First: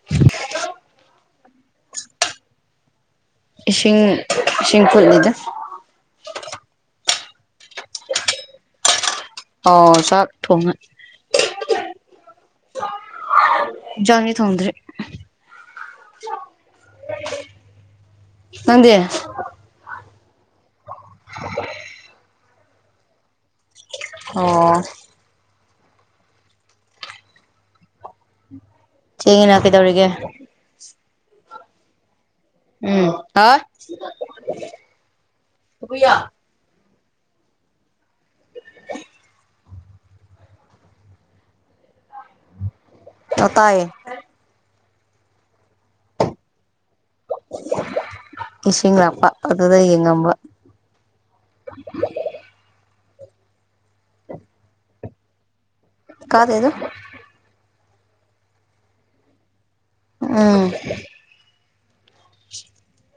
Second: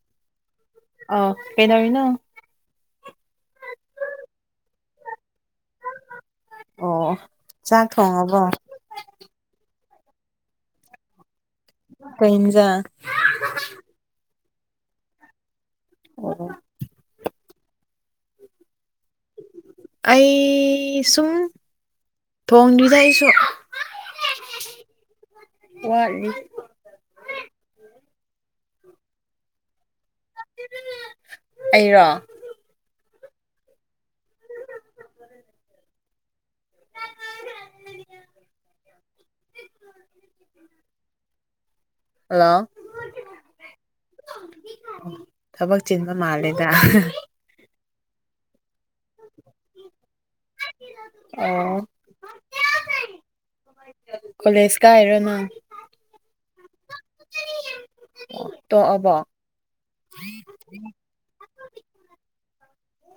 [inaudible] ꯑꯎ ꯀꯩꯗꯧꯔꯤꯅꯣ? ꯏꯁꯤꯡ ꯏꯁꯤꯡ ꯐꯨꯠꯂꯤꯗ꯫ ꯑꯣꯑꯣ ꯆꯥꯛ ꯊꯣꯡꯉꯕꯣ? ꯑꯣ ꯆꯥꯛ ꯊꯣꯡꯉꯦ꯫ ꯀꯩ ꯍꯤꯟꯖꯥꯡ꯫ ꯍꯤꯟꯖꯥꯡꯗꯤ ꯊꯣꯡꯗ꯭ꯔꯤ꯫ ꯅꯪꯗꯤ? ꯑꯩ ꯁꯨꯝ ꯊꯣꯡꯗ꯭ꯔꯤꯗ ꯑꯩꯁꯨ꯫ ꯑꯣ꯫ ꯋꯥꯠꯂꯤ꯫ ꯊꯦꯡꯉꯤꯅ ꯀꯩꯗꯧꯔꯤꯒꯦ? ꯑꯩꯔꯣ? ꯎꯝ ꯍꯥ꯫ ꯍꯨꯏꯌꯥ꯫ [inaudible] ꯍꯜꯂꯣ ꯑꯣ ꯇꯥꯏꯌꯦ ꯊꯕꯛ ꯆꯤꯟꯕ ꯃꯥꯜꯂꯦꯗ꯫ ꯏꯁꯤꯡ ꯂꯥꯛꯄ ꯑꯗꯨꯗ ꯑꯩ ꯌꯦꯡꯉꯝꯕ꯫ ꯑꯣ꯫ ꯀꯣꯂꯦꯖ ꯀꯔꯤꯔꯣ ꯅꯪ? ꯀꯗꯦꯗ꯫ ꯑꯣ ꯇꯣꯛꯑꯕꯣ? ꯎꯝ꯫ [inaudible]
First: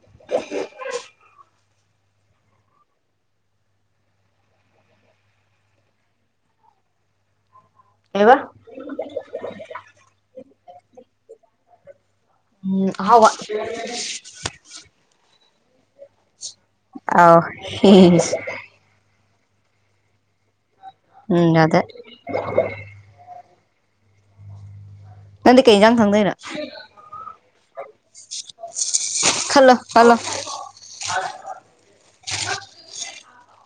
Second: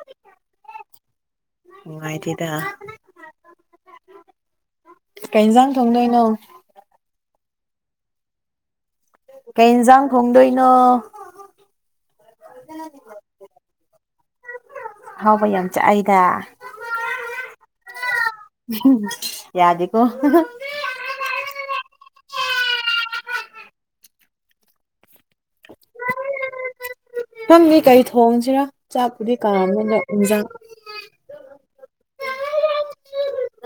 [unintelligible] ꯅꯨꯡꯉꯥꯏꯇꯦꯗ ꯀꯩ ꯏꯟꯁꯥꯡ ꯊꯣꯡꯗꯣꯏꯅꯣ? ꯀꯩꯕ? ꯀꯩ ꯏꯟꯁꯥꯡ ꯊꯣꯡꯗꯣꯏꯅꯣ? ꯎꯝ ꯑꯍꯥꯎꯕ꯫ ꯑꯍꯥꯎꯕ ꯌꯥꯝ ꯆꯥꯏꯗ꯫ ꯑꯥꯎ ꯍꯦꯍꯦꯏꯁ꯫ ꯎꯝꯍꯨꯝ ꯌꯥꯗꯦꯀꯣ꯫ ꯎꯝ ꯌꯥꯗꯦ꯫ ꯅꯪꯗꯤ ꯀꯩ ꯌꯦꯟꯖꯥꯡ ꯊꯣꯡꯗꯣꯏꯅꯣ ꯈꯪꯗꯦ ꯀꯔꯤ ꯊꯣꯡꯁꯤꯔꯥ ꯆꯥꯛꯄꯨꯗꯤ ꯈꯜꯂꯣ ꯀꯥꯝꯃꯦ ꯑꯗꯣ ꯈꯜꯂꯣ ꯌꯦꯟꯖꯥꯡ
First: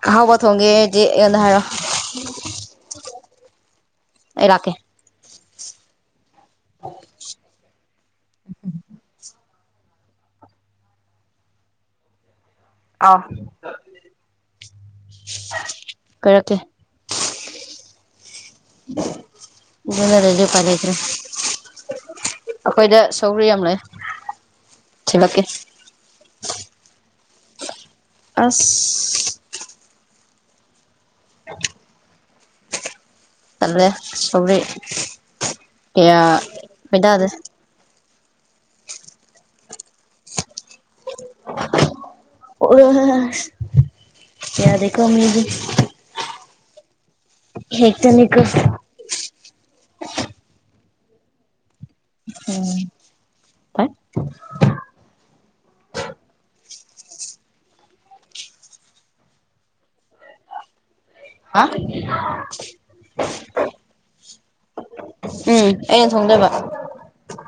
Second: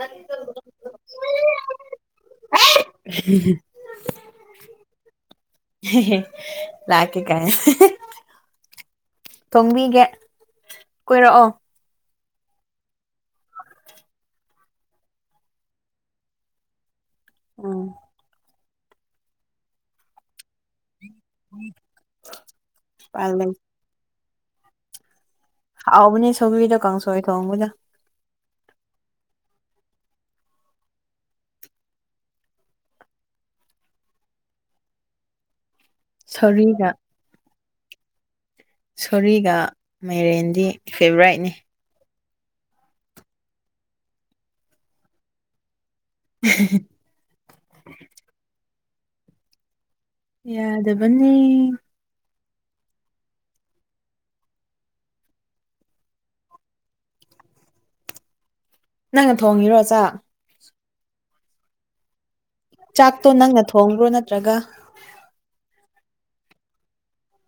ꯑꯍꯥꯎꯕ ꯊꯣꯡꯒꯦꯗꯤ ꯑꯩꯉꯣꯟꯗ ꯍꯥꯏꯔꯛꯑꯣ [unintelligible] [inaudible] ꯑꯩ ꯂꯥꯛꯀꯦ ꯂꯥꯛꯀꯦ ꯀꯥꯏꯅ ꯊꯣꯡꯕꯤꯒꯦ ꯀꯣꯏꯔꯛꯑꯣ ꯑꯧ ꯀꯣꯔꯛꯀꯦ ꯎꯝ ꯕꯖꯥꯔ ꯂꯩꯔꯁꯨ ꯎꯄꯥꯏ ꯂꯩꯇ꯭ꯔꯦ ꯑꯩꯈꯣꯏꯗ ꯁꯧꯒ꯭ꯔꯤ ꯌꯥꯝ ꯂꯩ ꯊꯤꯜꯂꯛꯀꯦ ꯍꯥꯎꯕꯅꯦ ꯁꯧꯒ꯭ꯔꯤꯗꯣ ꯀꯥꯡꯁꯣꯏ ꯊꯣꯡꯕꯗꯣ ꯑꯁ [inaudible] ꯇꯜꯂꯦ ꯁꯧꯒ꯭ꯔꯤ ꯀꯌꯥ ꯁꯧꯔꯤꯒ ꯈꯣꯏꯗꯥꯗꯦ ꯁꯣꯔꯤꯒ ꯃꯦꯔꯦꯟꯗꯤ ꯐꯦꯕꯣꯔꯥꯏꯠꯅꯤ ꯑꯣꯛꯂꯦ ꯍꯥ ꯍꯥ ꯌꯥꯗꯦꯀꯣ ꯃꯤꯗꯤ [unintelligible] ꯍꯦꯛꯇꯠꯂꯦꯀꯣ ꯌꯥꯗꯕꯅꯦ ꯑꯣ ꯑꯩ ꯅꯪꯅ ꯊꯣꯡꯉꯤꯔꯣ ꯆꯥꯛ ꯍꯥ ꯆꯥꯛꯇꯣ ꯅꯪꯅ ꯊꯣꯡꯕ꯭ꯔꯣ ꯅꯠꯇ꯭ꯔꯒ ꯎꯝ ꯑꯩꯅ ꯊꯣꯡꯗꯣꯏꯕ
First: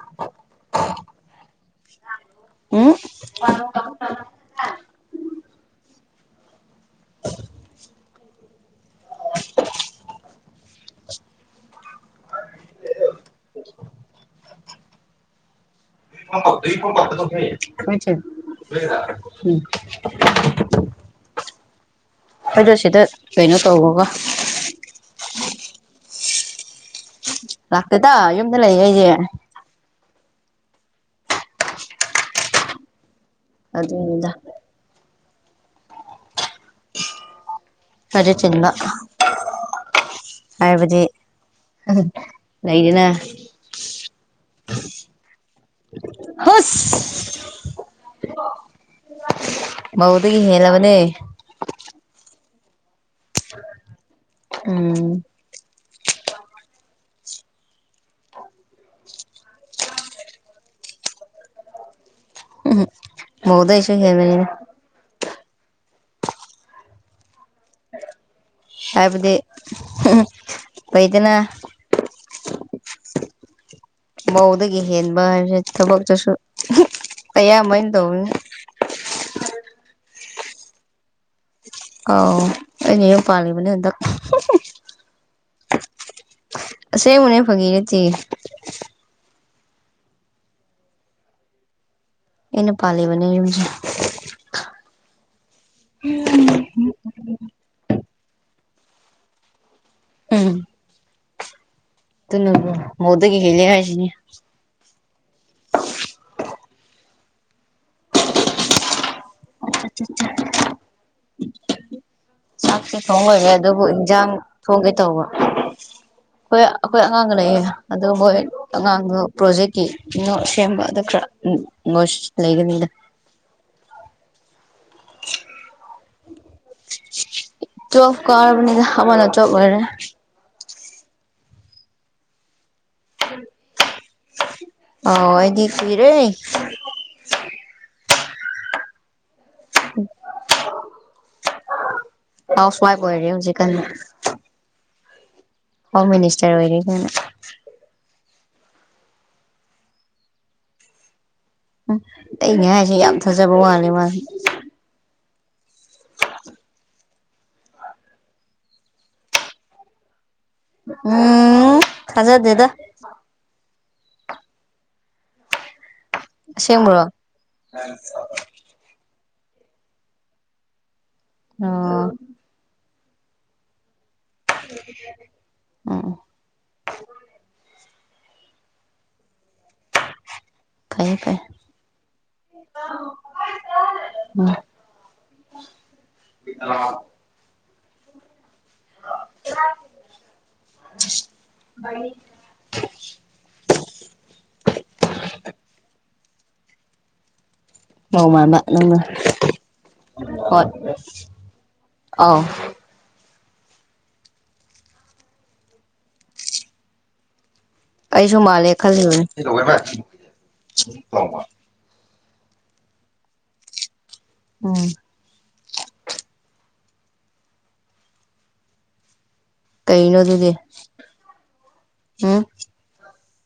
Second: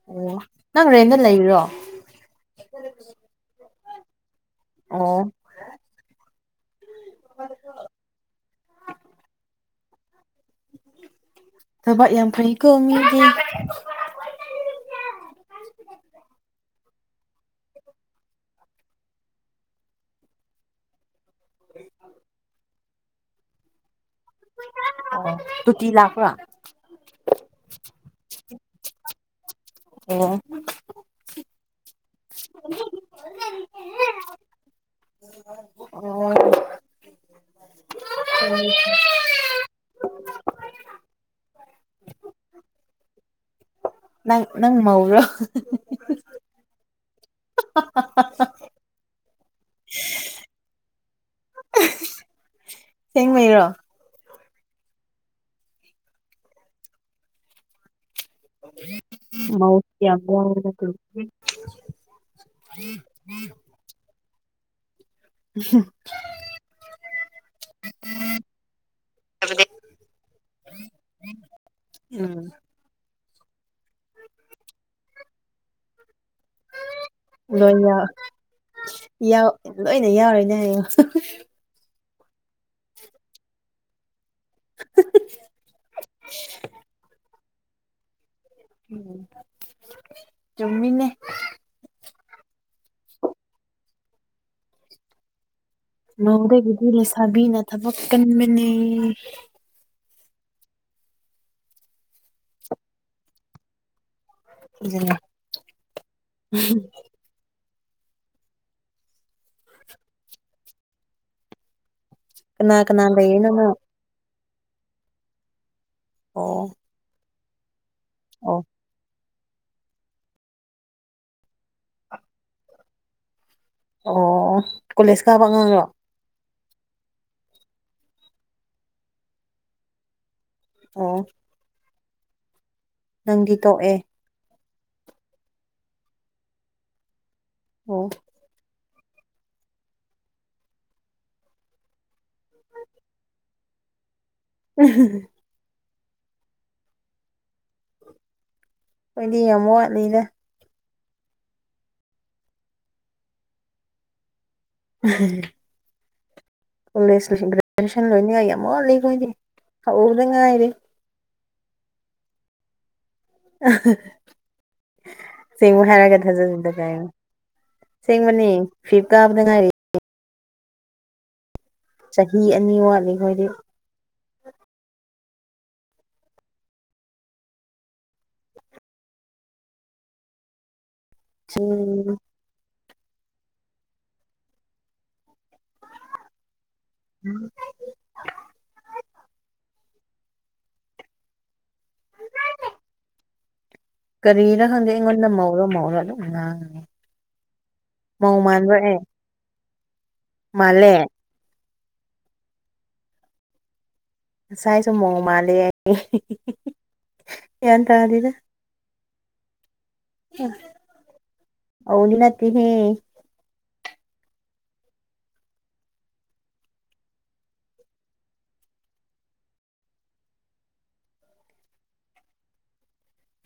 ꯑꯣ ꯅꯪ ꯔꯦꯟꯗ ꯂꯩꯔꯤꯔꯣ ꯎꯝ ꯑꯣ [inaudible] ꯊꯕꯛ ꯌꯥꯝ ꯐꯩ ꯀꯣ ꯃꯤꯗꯤ [unintelligible] [inaudible] ꯑꯩꯗꯣ ꯁꯤꯗ ꯀꯩꯅꯣ ꯇꯧꯔꯒ ꯑꯣ ꯇꯣꯇꯤ ꯂꯥꯛꯄꯔꯥ ꯂꯥꯛꯇꯦꯗ ꯌꯨꯝꯗ ꯂꯩ ꯑꯩꯗꯤ ꯑꯣ [inaudible] ꯑꯗꯨꯅꯤꯗ ꯑꯣ ꯑꯣ ꯈꯥꯔꯗꯤ ꯆꯤꯟꯕꯥ ꯍꯥꯏꯕꯗꯤ ꯂꯩꯗꯅ ꯅꯪ ꯅꯪ ꯃꯧꯔꯣ ꯍꯨꯁ ꯃꯧꯗꯒꯤ ꯍꯦꯜꯂꯕꯅꯦ ꯊꯦꯡꯕꯩꯔꯣ ꯎꯝ [inaudible] ꯃꯧꯁꯤ ꯌꯥꯝ [unintelligible] ꯎꯝ ꯃꯧꯗꯩꯁꯨ ꯍꯦꯜꯂꯦ꯫ ꯎꯝ ꯍꯥꯏꯕꯗꯤ ꯍꯨꯝ ꯍꯨꯝ ꯂꯩꯗꯅ__ ꯎꯝ ꯃꯧꯗꯒꯤ ꯍꯦꯟꯕ ꯍꯥꯏꯕꯁꯦ ꯊꯕꯛꯇꯁꯨ__ ꯂꯣꯏꯟ ꯌꯥꯎ ꯂꯣꯏꯅ ꯌꯥꯎꯔꯤꯅꯦ ꯍꯥꯏꯌꯣ __ ꯑꯥꯎ ꯑꯩꯅ ꯌꯨꯝ ꯄꯥꯜꯂꯤꯕꯅꯦ ꯍꯟꯗꯛ __ [inaudible] ꯑꯁꯦꯡꯕꯅꯦ ꯐꯒꯤ ꯅꯠꯇꯤ__ ꯎꯝ ꯆꯨꯝꯃꯤꯅꯦ__ ꯑꯩꯅ ꯄꯜꯂꯤꯕꯅꯦ ꯌꯨꯝꯁꯨ__ ꯃꯧꯗꯒꯤꯗꯤ ꯂꯩꯁꯥꯕꯤꯅ ꯊꯕꯛ ꯀꯟꯕꯅꯦ__ ꯎꯝ ꯇꯨꯅꯕꯨ ꯃꯧꯗꯒꯤ ꯍꯦꯜꯂꯤ ꯍꯥꯏꯁꯤꯅꯤ __ ꯑꯗꯨꯅꯤ __ ꯑꯆꯥꯆꯥ __ ꯀꯅꯥ ꯆꯥꯛꯁꯦ ꯀꯅꯥ ꯊꯣꯡꯂꯣꯏꯔꯦ ꯂꯩꯔꯤꯅꯣ ꯅꯪ ꯑꯗꯨꯕꯨ ꯏꯟꯖꯥꯡ ꯊꯣꯡꯒꯦ ꯇꯧꯕ ꯑꯣ ꯈꯣꯏ __ ꯈꯣꯏ ꯑꯉꯥꯡꯒ ꯂꯩꯌꯦ ꯑꯗꯨꯍꯣꯏ ꯑꯣ ꯑꯉꯥꯡꯗꯨ__ ꯄ꯭ꯔꯣꯖꯦꯛꯀꯤ ꯏꯅꯣ ꯁꯦꯝꯕ ꯑꯗ ꯈꯔ ꯅꯣꯏꯁ ꯂꯩꯒꯅꯤꯗ __ ꯑꯣ ꯑꯣ ꯀꯣꯂꯦꯖ ꯀꯥꯕ ꯑꯉꯥꯡꯔꯣ ꯇꯨꯋꯦꯜꯐ ꯀꯥꯔꯕꯅꯤꯗ ꯑꯃꯅ ꯇꯨꯌꯦꯜꯞ ꯂꯣꯏꯔꯦ__ ꯑꯣ ꯅꯪꯗꯤ ꯇꯣꯛꯑꯦ ꯑꯣ ꯑꯩꯗꯤ ꯀꯨꯏꯔꯦ ꯑꯣ ꯎꯝ ꯍꯥꯎꯁ ꯋꯥꯏꯐ ꯑꯣꯏꯔꯦ ꯍꯨꯖꯤꯛꯀꯟꯅ [inaudible] ꯍꯣꯝ ꯃꯤꯅꯤꯁꯇꯔ ꯑꯣꯏꯔꯦ ꯀꯟꯅ __ ꯈꯣꯏꯗꯤ ꯌꯥꯝ ꯋꯥꯠꯅꯤꯗ ꯑꯩꯅ ꯍꯥꯏꯖꯦ ꯌꯥꯝ ꯐꯖꯕ ꯋꯥꯠꯂꯦ ꯃꯥꯁꯦ [inaudible] [inaudible] ꯀꯣꯂꯦꯖ ꯂꯣꯏꯁꯤꯟ ꯒ꯭ꯔꯦꯖꯨꯑꯦꯁꯟ ꯂꯣꯏꯅꯤꯡꯉꯥꯏ ꯌꯥꯝ ꯋꯥꯜꯂꯤꯈꯣꯏꯗꯤ ꯍꯧꯕꯗ ꯉꯥꯏꯔꯤ ꯎꯝ ꯊꯥꯖꯗꯦꯗ ꯁꯤꯡꯉꯣ ꯍꯥꯏꯔꯒ [unintelligible] ꯑꯁꯦꯡꯕ꯭ꯔꯣ ꯑꯁꯦꯡꯕꯅꯤ ꯐꯤꯞ ꯀꯥꯕꯗ ꯉꯥꯏꯔꯤ ꯑꯣ ꯆꯍꯤ ꯑꯅꯤ ꯋꯥꯠꯂꯤꯈꯣꯏꯗꯤ ꯑꯣ ꯑꯣ ꯐꯩꯌꯦ ꯐꯩ ꯁꯨꯡ [unintelligible] ꯃꯥ [unintelligible] ꯎꯝ [unintelligible] ꯀꯔꯤꯅꯣ ꯈꯪꯗꯦ ꯑꯩꯉꯣꯟꯗ ꯃꯧꯔꯣ ꯃꯧꯔꯣ ꯑꯗꯨꯝ ꯉꯥꯡꯒꯅꯤ ꯃꯧ ꯃꯥꯟꯕ ꯅꯪꯗꯣ ꯍꯣꯏ ꯃꯥꯜꯂꯦ ꯑꯧ ꯉꯁꯥꯏꯁꯨ ꯃꯧ ꯃꯥꯜꯂꯦꯌꯦ ꯌꯥꯟ ꯇꯥ ꯑꯩꯁꯨ ꯃꯥꯜꯂꯦ ꯈꯜꯂꯤꯕꯅꯦ [unintelligible] ꯑꯧꯗꯤ ꯅꯠꯇꯦꯍꯦ ꯎꯝ ꯀꯩꯅꯣ ꯑꯗꯨꯗꯤ ꯎꯝ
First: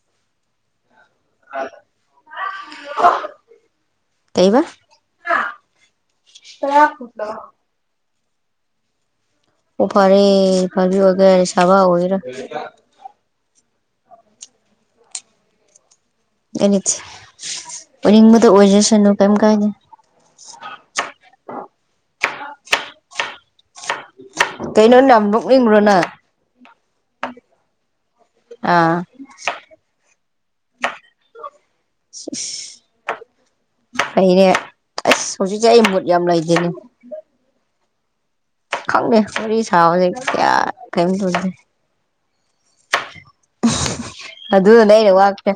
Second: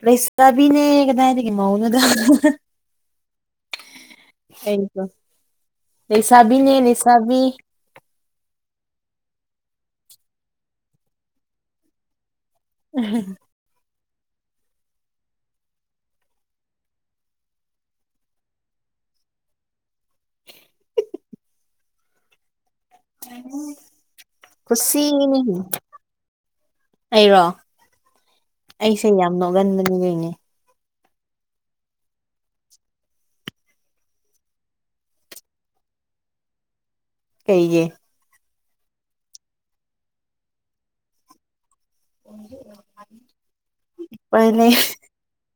ꯂꯩꯁꯥꯕꯤꯅꯦ ꯀꯗꯥꯏꯗꯒꯤ ꯃꯧꯅꯣꯗ ꯀꯩꯕ ꯑꯩꯀꯣ ꯂꯩꯁꯥꯕꯤꯅꯦ ꯂꯩꯁꯥꯕꯤ ꯑꯣ ꯐꯔꯦ ꯐꯕꯤ ꯑꯣꯏꯒꯦꯔ ꯏꯟꯁꯥꯕ ꯑꯣꯏꯒꯦꯔ [unintelligible] ꯑꯦꯅꯤꯠꯁ ꯑꯣꯏꯅꯤꯡꯕꯗ ꯑꯣꯏꯖꯁꯅꯨ ꯀꯩꯝ ꯀꯥꯏꯅꯤ ꯀꯩꯅꯣ ꯌꯥꯝ ꯀꯨꯁꯤꯅꯤ ꯅꯣꯛꯅꯤꯡꯕ꯭ꯔꯣ ꯅꯪ ꯑꯩꯔꯣ ꯑꯥ ꯑꯩꯁꯦ ꯌꯥꯝ ꯅꯣꯛꯒꯟꯕꯅꯤ ꯗꯨꯏꯅꯦ ꯁꯦꯏꯁ ꯐꯩꯅꯦ ꯑꯁ ꯍꯧꯖꯤꯛꯁꯦ ꯑꯩ ꯃꯨꯠ ꯌꯥꯝ ꯂꯩꯗꯦꯅꯦ ꯀꯩꯒꯤ ꯈꯪꯗꯦ ꯋꯥꯔꯤ ꯁꯥꯕꯖꯤ ꯀꯌꯥ ꯀꯩꯌꯤꯝ ꯇꯧꯗꯦ [unintelligible] ꯎꯄꯥꯏ ꯂꯩ ꯑꯗꯨꯅꯅꯦ ꯑꯩꯅ ꯋꯥꯇꯦ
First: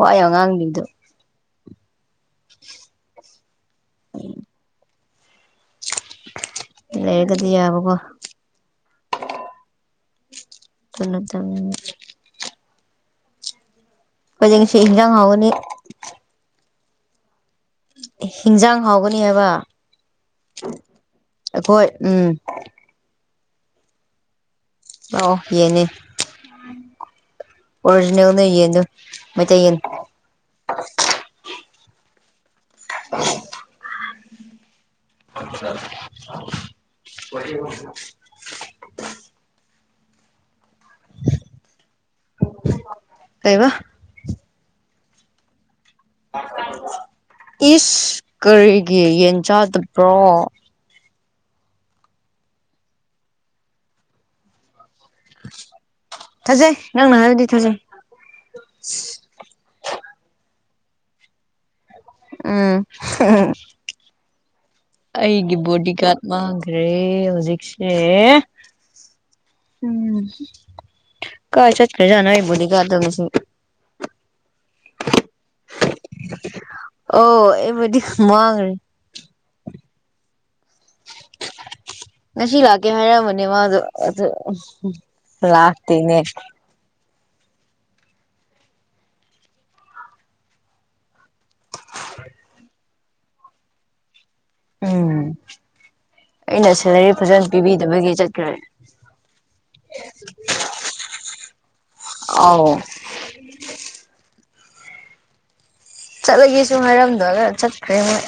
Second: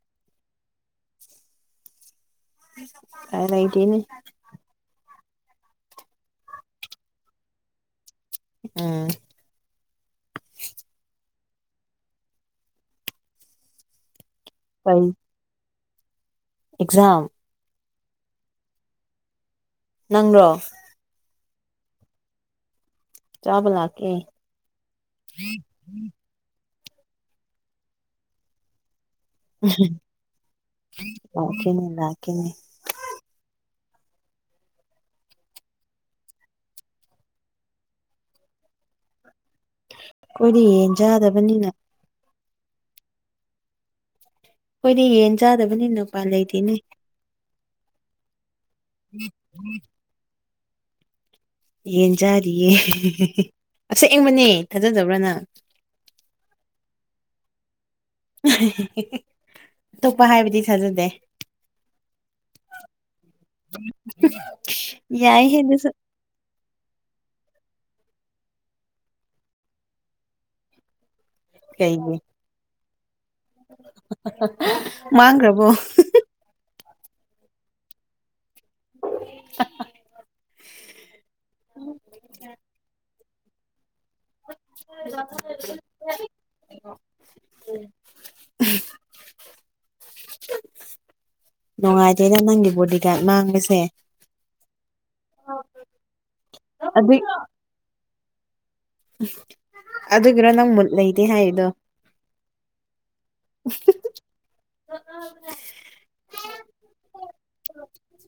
ꯋꯥ ꯌꯥꯝ ꯉꯥꯡꯗ꯭ꯔꯤꯗꯣ ꯄꯥꯏ ꯂꯩꯇꯦꯅꯦ [unintelligible] ꯂꯩꯔꯒꯗꯤ ꯌꯥꯕꯀꯣ ꯎꯝ ꯑꯗꯨ ꯅꯠꯇꯕꯅꯤꯅ ꯈꯣꯏꯗꯤ ꯉꯁꯤ ꯀꯩ ꯏꯟꯖꯥꯡ ꯍꯥꯎꯒꯅꯤ ꯑꯦꯛꯖꯥꯝ ꯍꯤꯟꯖꯥꯡ ꯍꯥꯎꯒꯅꯤ ꯍꯥꯏꯕ ꯅꯪꯔꯣ ꯑꯩꯈꯣꯏ ꯎꯝ ꯆꯥꯕ ꯂꯥꯛꯀꯦ ꯂꯥꯛꯑꯣ ꯌꯦꯟꯅꯦ ꯑꯣꯔꯤꯖꯤꯅꯦꯜꯅꯦ ꯌꯦꯟꯗꯣ ꯃꯩꯇꯩ ꯌꯦꯟ ꯂꯥꯛꯀꯦꯅꯦ ꯂꯥꯛꯀꯦꯅꯦ [unintelligible] [unintelligible] ꯑꯩꯈꯣꯏꯗꯤ ꯌꯦꯟ ꯆꯥꯗꯕꯅꯤꯅ ꯀꯩꯕ ꯑꯩꯈꯣꯏꯗꯤ ꯌꯦꯟ ꯆꯥꯗꯕꯅꯤꯅ ꯎꯄꯥꯏ ꯂꯩꯇꯦꯅꯦ ꯏꯁ ꯀꯔꯤꯒꯤ ꯌꯦꯟ ꯆꯥꯗꯕ꯭ꯔꯣ ꯌꯦꯟ ꯆꯥꯗꯤꯌꯦ ꯑꯁꯦꯡꯕꯅꯦ ꯊꯥꯖꯗꯕ꯭ꯔ ꯅꯪ ꯊꯥꯖꯩ ꯅꯪꯅ ꯍꯥꯏꯕꯗꯤ ꯊꯥꯖꯩ ꯑꯇꯣꯞꯄ ꯍꯥꯏꯕꯗꯤ ꯊꯥꯖꯗꯦ ꯎꯝ [inaudible] ꯑꯩꯒꯤ ꯑꯗꯨꯁꯨ ꯕꯣꯗꯤꯒꯥꯔꯗ ꯃꯥꯡꯈ꯭ꯔꯦ ꯍꯧꯖꯤꯛꯁꯦ ꯎꯝ ꯀꯥꯏ ꯆꯀꯖꯅ ꯑꯩꯕ‌ꯣꯗꯤꯒꯥꯠꯗ‌ꯣ ꯉꯥꯁꯤ ꯃꯥꯡ꯭ꯒꯔꯕꯣ ꯑꯣ ꯑꯩꯕ‌ꯣꯗꯤ ꯃꯥꯡꯒꯔ‌ꯦ [inaudible] ꯉꯁꯤ ꯂꯥꯛꯀꯦ ꯍꯥꯏꯔꯝꯕꯅꯦ ꯃꯥꯗꯣ ꯑꯗꯨ ꯑ ꯂꯥꯛꯇꯅꯦ [inaudible] ꯅꯨꯡꯉꯥꯏꯇ‌ꯦꯅ‌ꯦ ꯅꯪꯒꯤ ꯕꯣꯗꯤꯒꯥꯔꯗ ꯃꯥꯡꯕꯁꯦ ꯎꯝ ꯑꯩꯅ ꯑꯗꯨ ꯁꯦꯂꯔꯤ ꯐꯖꯅ ꯄꯤꯕꯤꯗꯕꯒꯤ ꯆꯠꯈ꯭ꯔꯦ ꯑꯗꯨꯒꯤꯔꯣ ꯅꯪ ꯃꯨꯠ ꯂꯩꯇꯦ ꯍꯥꯏꯔꯤꯗꯣ ꯑꯥꯎ [inaudible] ꯆꯠꯂꯒ‌ꯦꯁꯨ ꯍꯥꯏꯔꯝꯗꯒ ꯆꯠꯈ꯭ꯔꯦ ꯃꯣꯏ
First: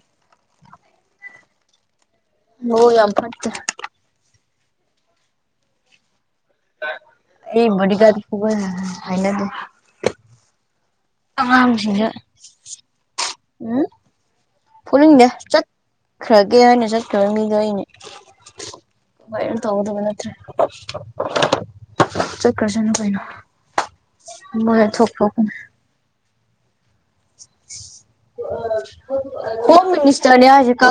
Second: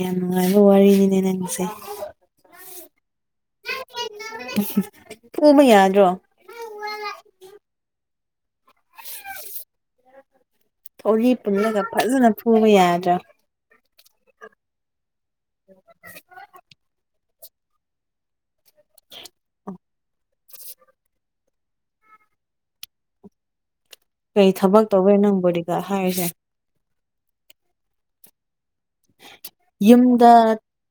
ꯌꯥꯝ ꯅꯨꯡꯉꯥꯏꯕ ꯋꯥꯔꯤꯅꯤꯅꯦ ꯅꯪꯒꯤꯁꯦ ꯃꯕꯨꯛ ꯌꯥꯝ ꯐꯠꯇ ꯐꯨꯕ ꯌꯥꯗꯔ‌ꯣ ꯑꯩ ꯕ‌ꯣꯗꯤꯒꯥꯔꯗ ꯐꯨꯕ ꯍꯥꯏꯅ ꯗ‌ꯦ ꯊꯧꯔꯤ ꯄꯨꯜꯂꯒ ꯑꯉꯥꯡꯁꯤꯡꯁꯦ ꯐꯖꯅ ꯐꯨꯕ ꯌꯥꯗ꯭ꯔꯥ [unintelligible] ꯈꯪꯗ‌ꯦ ꯆꯠꯈ꯭ꯔꯒꯦꯅ ꯆꯠꯈ꯭ꯔꯕ ꯃꯤꯗꯣ ꯑꯩꯅꯦ ꯅꯨꯡꯉꯥꯏꯔ ꯇꯧꯗꯧꯕ ꯅꯠꯇ꯭ꯔꯦ ꯆꯠꯈ꯭ꯔꯁꯅꯨ ꯀꯩꯅꯣ ꯀꯩ ꯊꯕꯛ ꯃꯣꯏꯅ ꯊꯣꯛ ꯇꯧꯕꯩꯅ‌ꯣ ꯊꯣꯛꯄꯅꯦ ꯅꯪꯕ‌ꯣꯗꯤꯒꯥꯔꯗ ꯍꯥꯏꯔꯤꯁꯦ [unintelligible] ꯍꯣꯝ ꯃꯤꯅꯤꯁꯇꯔꯅꯦ ꯌꯨꯝꯗ ꯍꯧꯖꯤ ꯀ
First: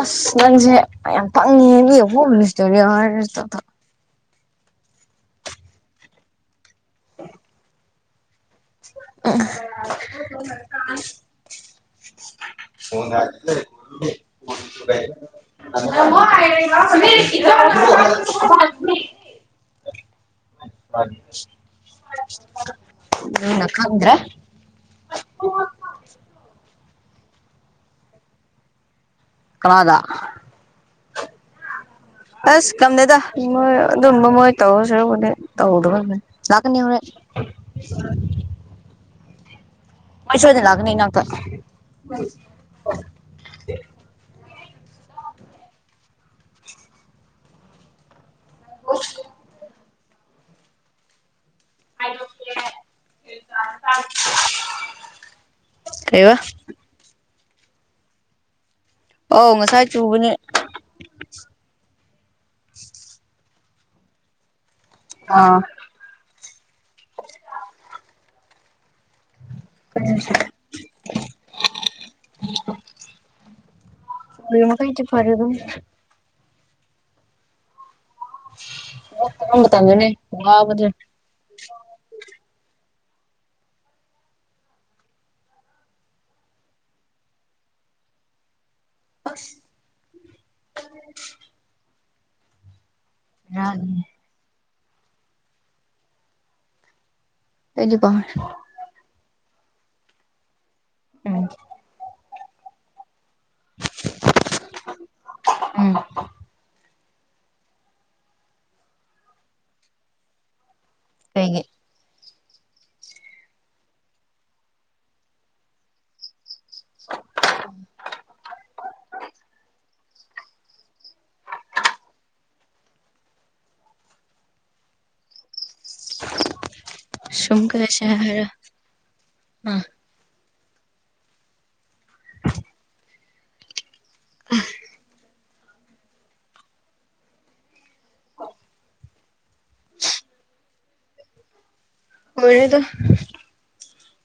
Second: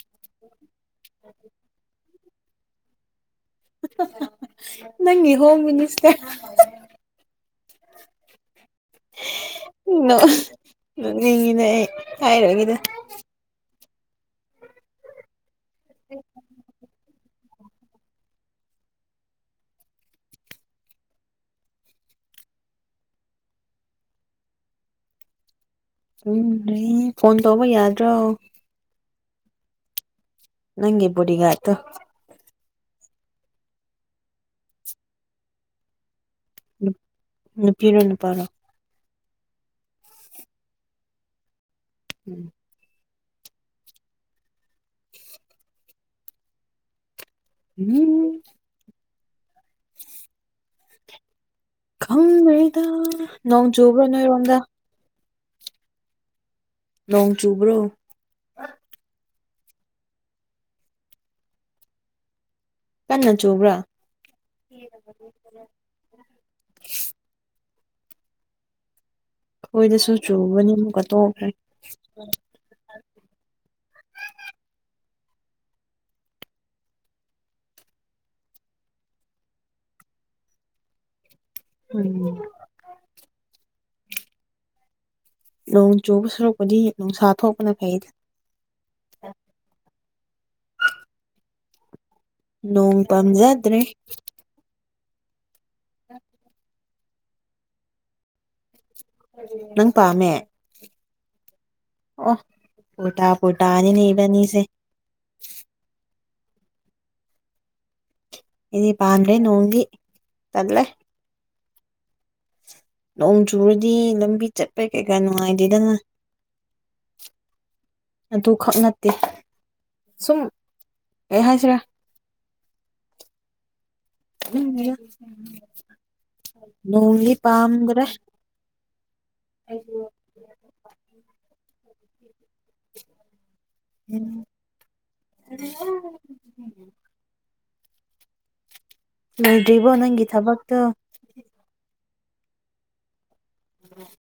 ꯑꯁ ꯅꯪꯁꯦ ꯌꯥꯝ ꯄꯪꯉꯦ ꯃꯤꯅ ꯍ‌ꯣꯝꯃꯤꯅꯤꯁꯇ꯭ꯔꯅ‌ꯦ ꯍꯥꯏꯔ ꯇ ꯇ ꯅꯪꯒꯤ ꯍꯣꯝ ꯃꯤꯅꯤꯁꯇꯔ [unintelligible] ꯅꯣꯛꯅꯤꯡꯉꯤꯅꯦ ꯑꯩ ꯍꯥꯏꯔꯣꯏꯒꯦꯗ [unintelligible] [unintelligible] [inaudible] [inaudible] [inaudible] ꯎꯅ ꯈꯪꯗ꯭ꯔ‌ꯦ ꯎꯝ ꯂꯩ ꯐꯣꯟ ꯇꯧꯕ ꯌꯥꯗ꯭ꯔꯣ ꯀꯅꯥꯗ ꯅꯪꯒꯤ ꯕꯣꯗꯤ ꯒꯔꯗꯇꯣ ꯑꯁ ꯀꯝꯗ‌ꯦꯗ ꯃꯣꯏ ꯑꯗꯨꯝꯕ ꯃꯣꯏ ꯇꯧꯔ ꯁꯔꯨꯛ ꯄꯨꯗꯤ ꯇꯧꯗꯕꯅ ꯐꯩ ꯂꯥꯛꯀꯅꯤ ꯍꯣꯔꯦꯟ ꯅꯨꯄꯤꯔꯣ ꯅꯨꯄꯥꯔꯣ ꯃꯥ ꯁꯣꯏꯗꯅ ꯂꯥꯛꯀꯅꯤ ꯏꯅꯥꯛꯇ [inaudible] [inaudible] [unintelligible] [inaudible] ꯈꯪꯗꯦꯗ ꯅꯣꯡ ꯆꯨꯕ꯭ꯔꯣ ꯅꯣꯏꯔꯣꯝꯗ ꯀꯩꯕ ꯅꯣꯡ ꯆꯨꯕ꯭ꯔꯣ ꯑꯧ ꯉꯥꯁꯥꯏ ꯆꯨꯕꯅꯦ ꯀꯟꯅ ꯆꯨꯕ꯭ꯔꯥ ꯑꯥ ꯑꯩꯈꯣꯏꯗꯁꯨ ꯆꯨꯕꯅꯤ ꯑꯃꯨꯛꯀ ꯇꯣꯛꯈ꯭ꯔꯦ [unintelligible] ꯐꯔꯦꯒ ꯂꯧ ꯃꯇꯝꯅꯤꯅꯦ ꯋꯥꯕꯅꯦ ꯎꯝ ꯅꯣꯡ ꯆꯨꯕ ꯁꯔꯨꯛꯄꯗꯤ ꯅꯨꯡꯁꯥ ꯊꯣꯛꯄꯅ ꯐꯩꯗ ꯑꯁ [unintelligible] ꯅꯣꯡ ꯄꯥꯝꯖꯗ꯭ꯔꯦ ꯕꯦꯔꯥꯅꯤ [inaudible] ꯑꯩꯗꯤ ꯀꯣ ꯅꯪ ꯄꯥꯝꯃꯦ [unintelligible] ꯑꯣ ꯄꯣꯇꯥ ꯄꯣꯇꯥꯅꯤꯅꯦ ꯏꯕꯥꯟꯅꯤꯁꯦ ꯎꯝ ꯑꯩꯗꯤ ꯄꯥꯝꯗ꯭ꯔꯦ ꯅꯣꯡꯗꯤ ꯇꯜꯂꯦ ꯀꯩꯒꯤ ꯅꯣꯡ ꯆꯨꯔꯗꯤ ꯂꯝꯕꯤ ꯆꯠꯄ ꯀꯩꯀꯥ ꯅꯨꯡꯉꯥꯏꯇꯦꯗꯅ ꯑꯗꯨꯈꯛ ꯅꯠꯇꯦ ꯁꯨꯝ ꯀꯩ ꯍꯥꯏꯁꯤꯔ ꯇꯨꯝꯅꯤꯡꯗꯦꯗꯥ ꯅꯣꯡꯗꯤ ꯁꯨꯝ ꯄꯥꯝꯒ꯭ꯔꯦ ꯀꯩꯁꯦ ꯍꯥꯏꯔ ꯑꯥ [unintelligible] ꯎꯝ [unintelligible] ꯑꯣ ꯂꯣꯏꯗ꯭ꯔꯤꯕꯣ ꯅꯪꯒꯤ ꯊꯕꯛꯇꯣ ꯂꯣꯏꯔꯦꯗ [unintelligible]